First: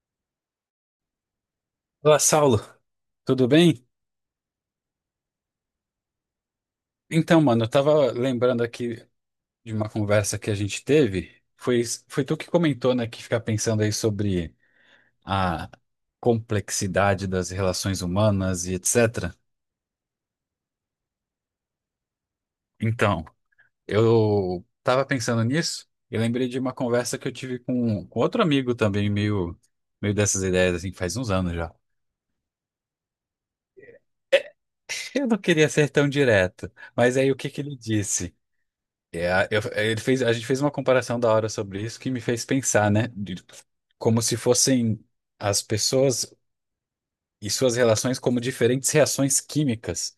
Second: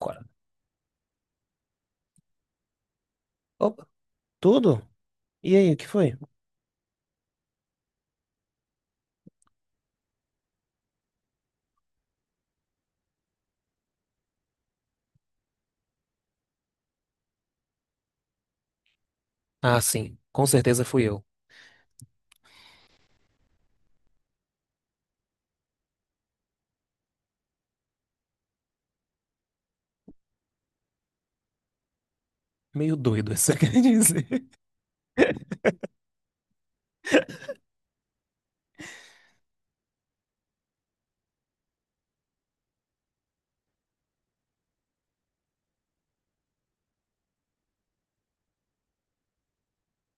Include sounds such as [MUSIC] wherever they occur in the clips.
Agora. Olá, Saulo, tudo bem? Opa, tudo? E aí, o que foi? Então, mano, eu tava lembrando aqui de uma conversa que a gente teve. Foi tu que comentou, né, que ficar pensando aí sobre a complexidade das relações humanas e etc. Ah, sim, com certeza fui eu. Então, eu tava pensando nisso e lembrei de uma conversa que eu tive com outro amigo também, meio dessas ideias, assim, faz uns anos já. Meio doido, [LAUGHS] isso quer dizer. [LAUGHS] Eu não queria ser [LAUGHS] tão direto, mas aí o que que ele disse? Ele fez, a gente fez uma comparação da hora sobre isso que me fez pensar, né? De, como se fossem as pessoas e suas relações como diferentes reações químicas,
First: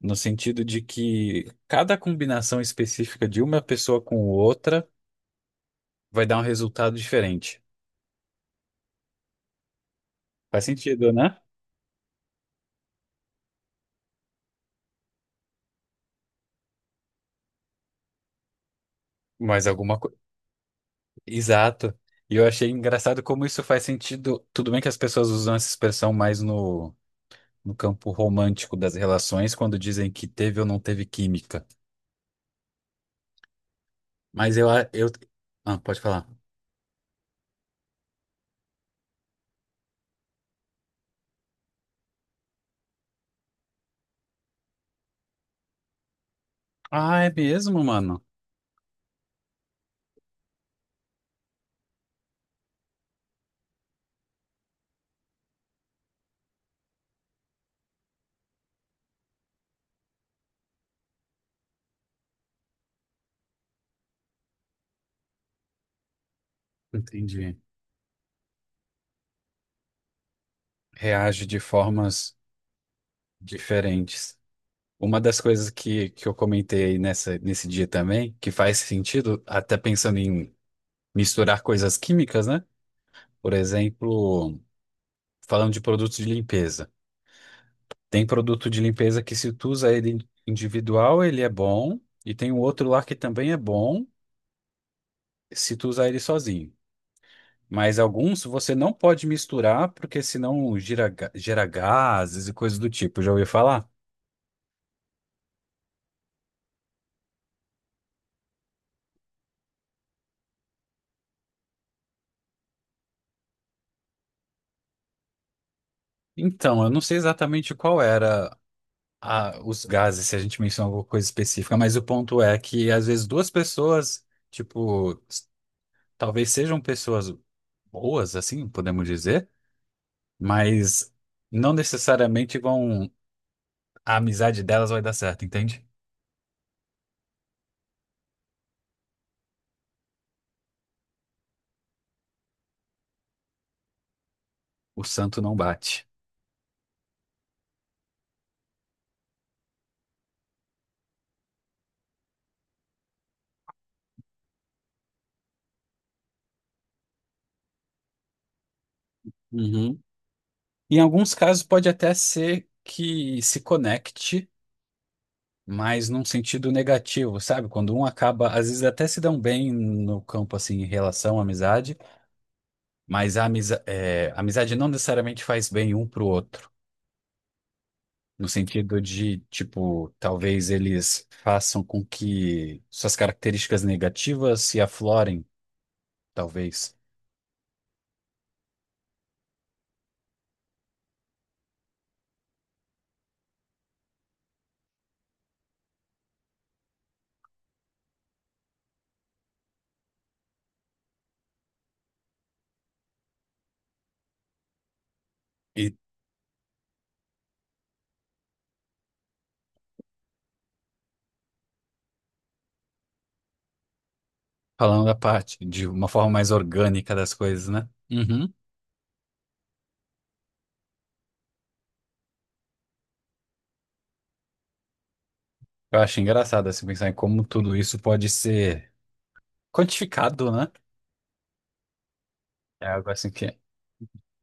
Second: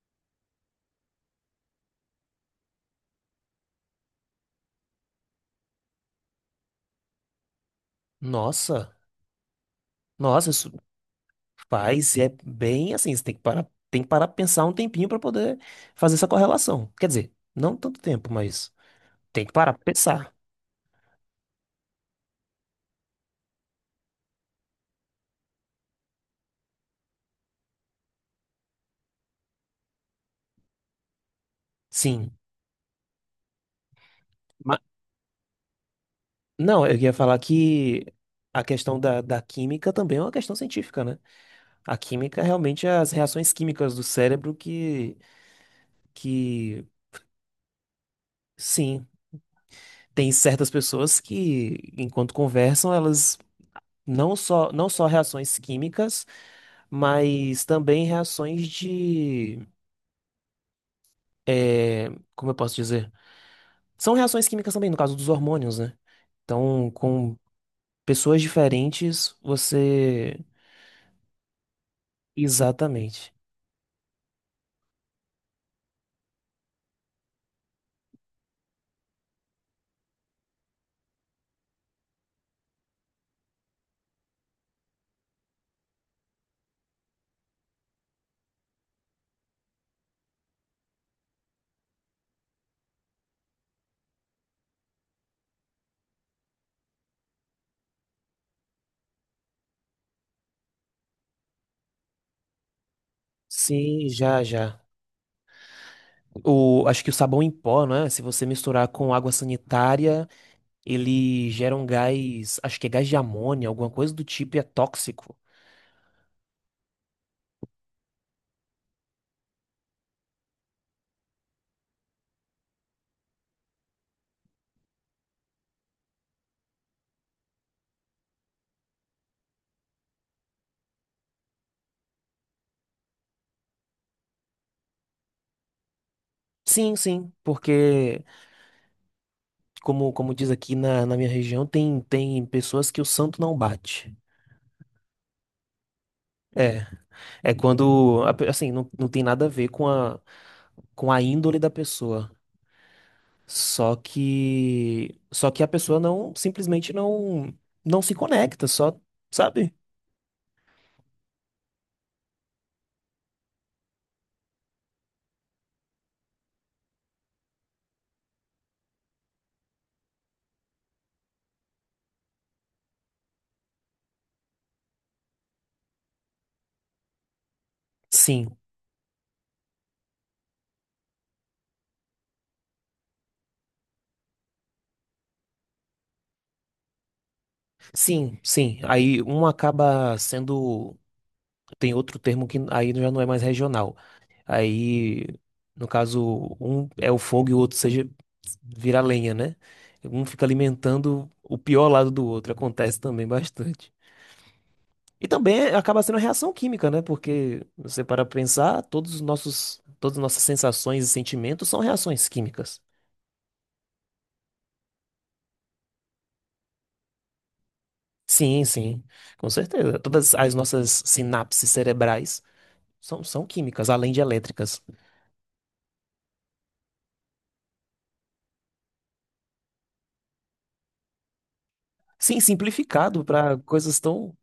no sentido de que cada combinação específica de uma pessoa com outra vai dar um resultado diferente. Nossa, nossa, Faz isso sentido, né? faz, é bem assim, você tem que parar pra pensar um tempinho pra poder fazer essa correlação. Quer dizer, não tanto tempo, mas tem que Mas parar pra alguma coisa. pensar. Exato. E eu achei engraçado como isso faz sentido. Tudo bem que as pessoas usam essa expressão mais no campo romântico das relações, quando dizem que teve ou não teve química. Sim. Mas eu, Ma- a- eu... Ah, pode falar. não, eu ia falar que a questão da química também é uma questão científica, né? A química realmente é as reações químicas do cérebro que, Ah, é mesmo, mano? sim. Tem certas pessoas que, enquanto conversam, elas não só reações químicas, mas também reações de, é, como eu posso dizer? São reações químicas também, no caso dos hormônios, né? Então, com Entendi. pessoas diferentes, você. Reage de formas Exatamente. diferentes. Uma das coisas que eu comentei aí nesse dia também, que faz sentido, até pensando em misturar coisas químicas, né? Por exemplo, falando de produtos de limpeza. Tem produto de limpeza que se tu usa ele individual, ele é bom, e tem um outro lá que também é bom, se tu usar ele sozinho. Mas alguns você não pode misturar, porque senão gira, gera gases e coisas do tipo. Já ouviu falar? Sim, já, já. O, acho que o sabão em pó, né? Se você misturar com água sanitária, ele gera um gás, acho que é gás de amônia, alguma coisa do tipo, e é tóxico. Então, eu não sei exatamente qual era os gases, se a gente mencionou alguma coisa específica, mas o ponto é que às vezes duas pessoas, tipo, talvez sejam pessoas boas, assim, podemos dizer, mas não necessariamente vão, a amizade delas vai dar certo, entende? Sim, sim, porque como diz aqui na minha região, tem pessoas que o santo não bate. O santo não bate. É, é quando, assim, não tem nada a ver com a índole da pessoa. Só que a pessoa não, simplesmente não se conecta, só, sabe? Uhum. Em alguns casos pode até ser que se conecte, mas num sentido negativo, sabe? Quando um acaba, às vezes até se dão bem no campo assim em relação à amizade, mas a amizade não necessariamente faz bem um pro outro. No Sim, sentido de, tipo, talvez eles façam com que suas características negativas se aflorem, talvez. Sim. Aí um acaba sendo, tem outro termo que aí já não é mais regional. Aí, no caso, um é o fogo e o outro seja vira lenha, né? Um fica alimentando o pior lado do outro. Acontece também bastante. E também E acaba sendo reação química, né? Porque você para pensar, todas as nossas sensações e sentimentos são reações químicas. falando da parte de uma forma mais orgânica das coisas, né? Uhum. Sim, sim, com certeza. Todas as nossas sinapses cerebrais são químicas, além de elétricas. Eu acho engraçado assim pensar em como tudo isso pode ser quantificado, né? Sim, É algo simplificado assim para que, coisas tão,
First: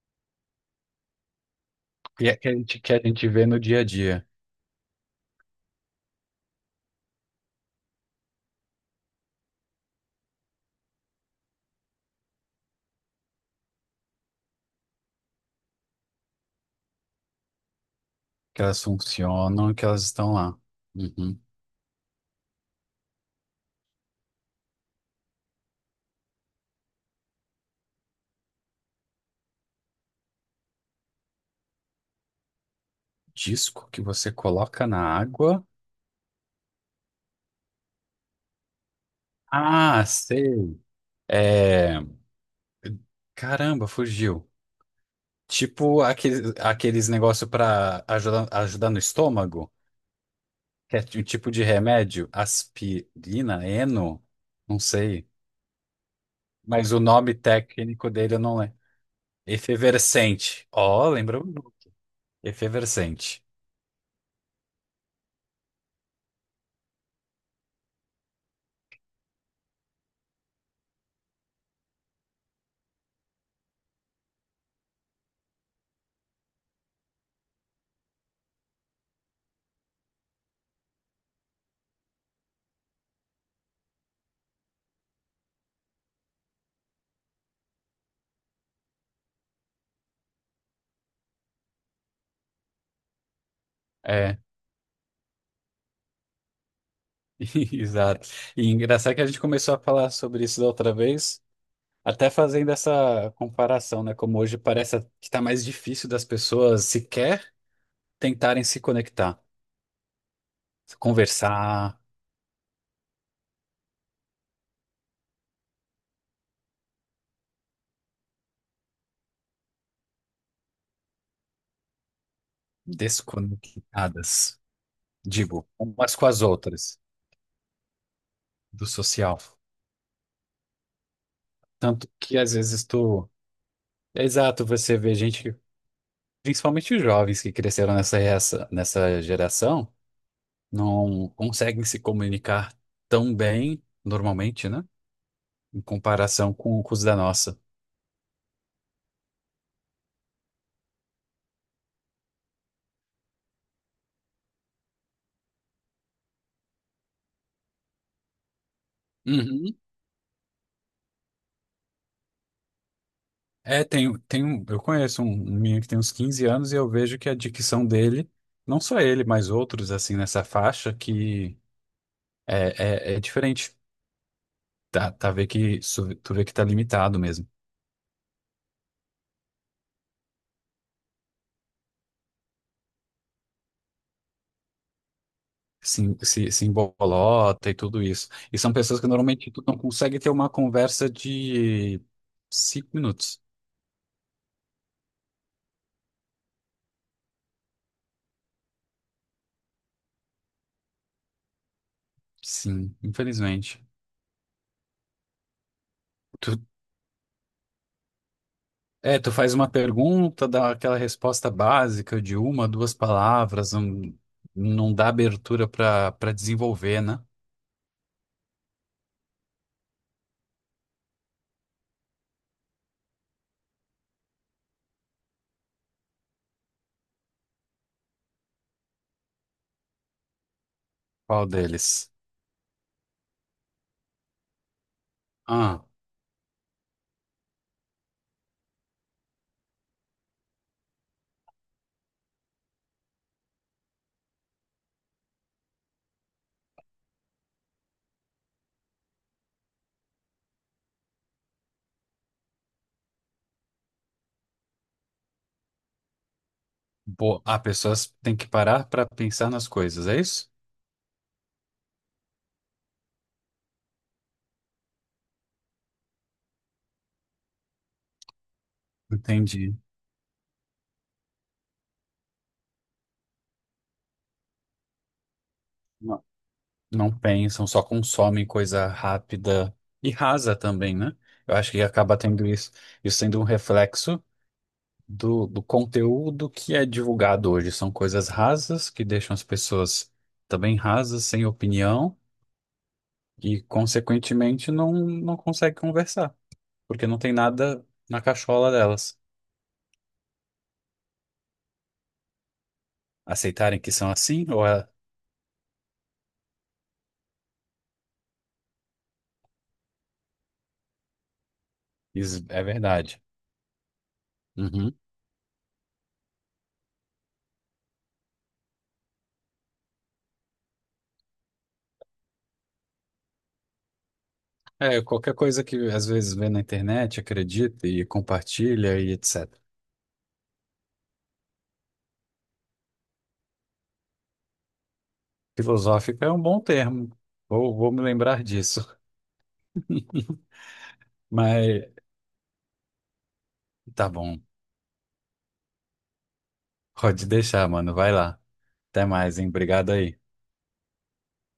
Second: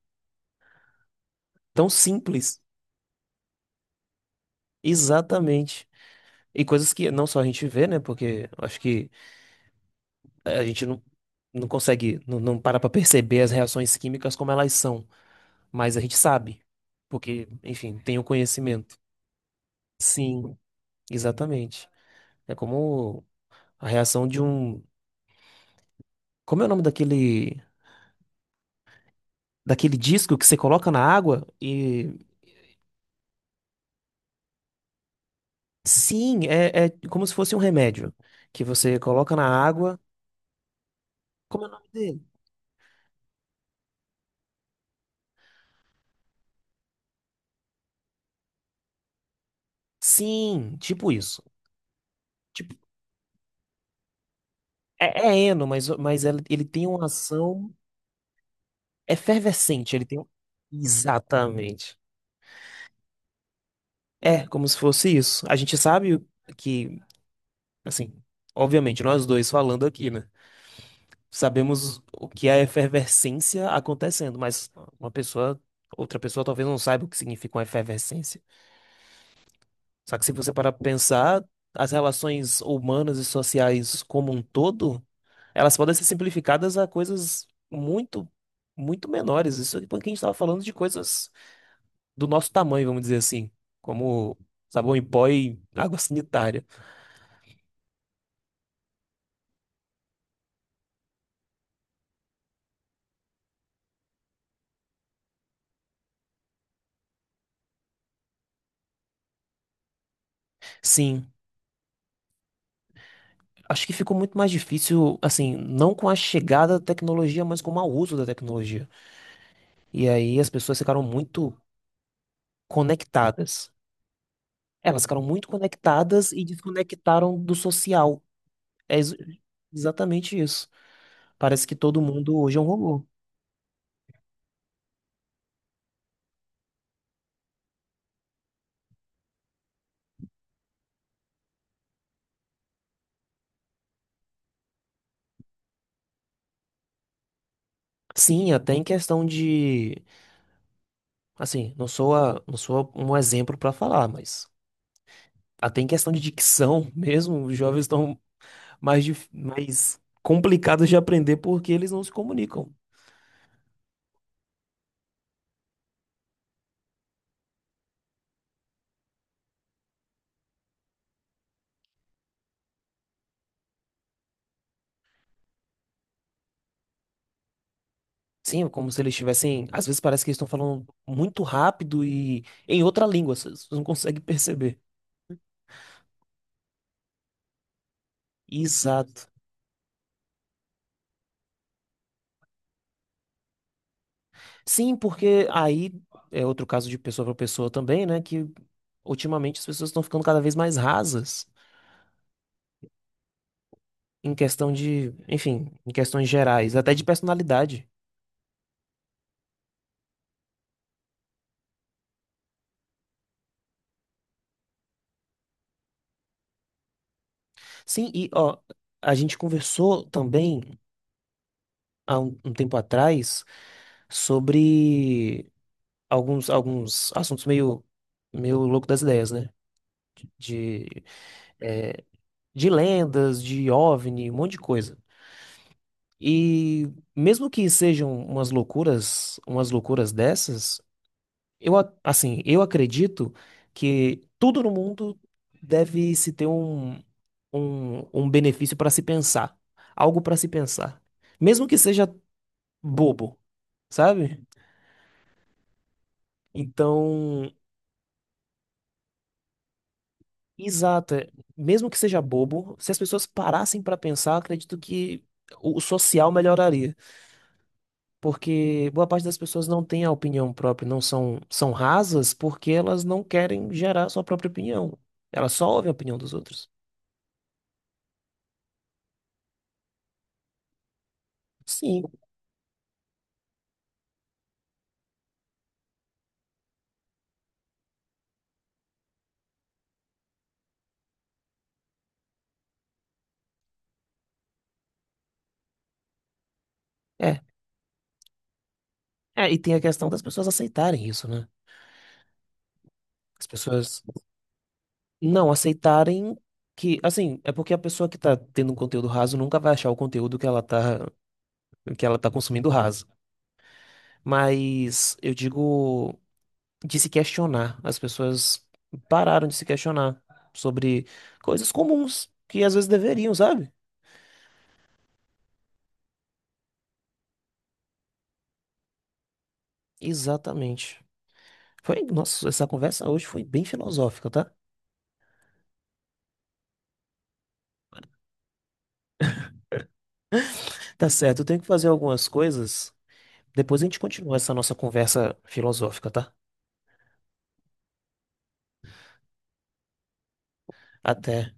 tão que a que a simples. gente, que a gente vê no dia a dia, Exatamente. E coisas que não só a gente vê, né? Porque eu acho que a gente não, não consegue, não para pra perceber as reações químicas como elas são. Mas a gente sabe. Porque, enfim, tem o que elas conhecimento. funcionam, que elas estão Sim, lá. Uhum. exatamente. É como a reação de um. Como é o nome daquele. Daquele disco que você coloca na água e. Disco que você coloca na água. Sim, é, é como se fosse um remédio. Que você coloca na água. Ah, sei. Como é o nome É... dele? Caramba, fugiu. Tipo aqueles negócios para ajudar no estômago, Sim, que é tipo um isso. tipo de remédio, Tipo, aspirina, eno, não é, sei. é eno, mas, mas ele tem Mas o uma nome ação. técnico dele eu não lembro. É efervescente, ele tem um... Efervescente. Ó, lembra o nome. Exatamente. Efervescente. É, como se fosse isso. A gente sabe que, assim, obviamente, nós dois falando aqui, né? Sabemos o que é a efervescência acontecendo, mas uma pessoa, outra pessoa talvez não saiba o que significa uma efervescência. Só que se você parar para pensar, as relações humanas e sociais como um todo, elas podem ser simplificadas a coisas muito, muito menores. Isso é porque a gente estava falando de coisas do nosso tamanho, vamos dizer assim, como É, sabão em pó e água sanitária. [LAUGHS] exato. E engraçado que a gente começou a falar sobre isso da outra vez, até fazendo essa comparação, né? Como hoje parece que tá mais difícil das pessoas sequer tentarem se conectar, Sim, conversar acho que ficou muito mais difícil, assim, não com a chegada da tecnologia, mas com o mau uso da tecnologia. E aí as pessoas ficaram muito conectadas. desconectadas, Elas ficaram muito digo, umas com conectadas as e outras, desconectaram do social. do É ex- social. Exatamente isso. Parece que todo Tanto mundo que às hoje é um vezes robô. tu. É, exato, você vê gente, principalmente os jovens que cresceram nessa geração, não conseguem se comunicar tão bem, normalmente, né? Em comparação com os da nossa. Sim, até em questão de, assim, não sou um exemplo para falar, mas até em questão de dicção [LAUGHS] mesmo, os jovens estão Uhum. mais complicadas de aprender porque eles não se comunicam. É, tem um, eu conheço um menino que tem uns 15 anos e eu vejo que a dicção dele, não só ele, mas outros, assim, nessa faixa, que é diferente. Tu vê que tá limitado mesmo. Sim, é como se eles estivessem. Às vezes parece que eles estão falando muito rápido e em outra língua, você não consegue [LAUGHS] perceber. Se embolota e tudo isso. E são pessoas que Exato. normalmente tu não consegue ter uma conversa de cinco minutos. Sim, porque aí é outro caso de pessoa para pessoa também, né? Que ultimamente as pessoas estão ficando cada vez mais rasas Sim, infelizmente. em questão de, enfim, em questões Tu gerais, até de personalidade. Tu faz uma pergunta, dá aquela resposta básica de uma, duas palavras, não dá abertura para desenvolver, né? Sim, e ó, a gente conversou também há um tempo atrás sobre alguns assuntos meio, meio louco das ideias, né? De, Qual é, deles? de lendas, de OVNI, um monte de coisa. Ah, E mesmo que sejam umas loucuras dessas, assim, eu acredito que tudo no mundo deve se ter um benefício para se pensar, algo para se pensar, mesmo que seja bobo, sabe? boa. Então, Ah, pessoas têm que parar para pensar nas coisas, é isso? exato. É. Mesmo que seja bobo, se as pessoas parassem para pensar, acredito que o social melhoraria, porque boa parte das pessoas Entendi. não tem a opinião própria, não são rasas porque elas não querem gerar sua própria opinião. Elas só ouvem a opinião Não, dos outros. não pensam, só consomem coisa rápida e rasa também, né? Eu acho que Sim, acaba tendo isso sendo um reflexo do conteúdo que é divulgado hoje. São coisas rasas que deixam as pessoas também rasas, sem opinião. E, consequentemente, não consegue conversar, porque não tem é. nada na cachola delas. É, e tem a questão das pessoas aceitarem isso, né? As Aceitarem que pessoas são assim ou é, não aceitarem que, assim, é porque a pessoa que tá tendo um conteúdo raso nunca vai achar o conteúdo que ela tá é consumindo raso. verdade? Uhum. Mas eu digo de se questionar. As pessoas pararam de se questionar sobre coisas comuns que às vezes deveriam, sabe? É, qualquer coisa que às vezes vê na internet, acredita e compartilha e etc. Exatamente. Foi, nossa, essa conversa hoje foi bem filosófica, tá? Filosófico é um bom termo. Vou me lembrar disso. [LAUGHS] Tá certo, eu tenho que Mas fazer algumas coisas. Depois a gente tá continua bom, essa nossa conversa filosófica, tá? pode deixar, mano. Vai lá. Até mais, hein? Obrigado aí. Até.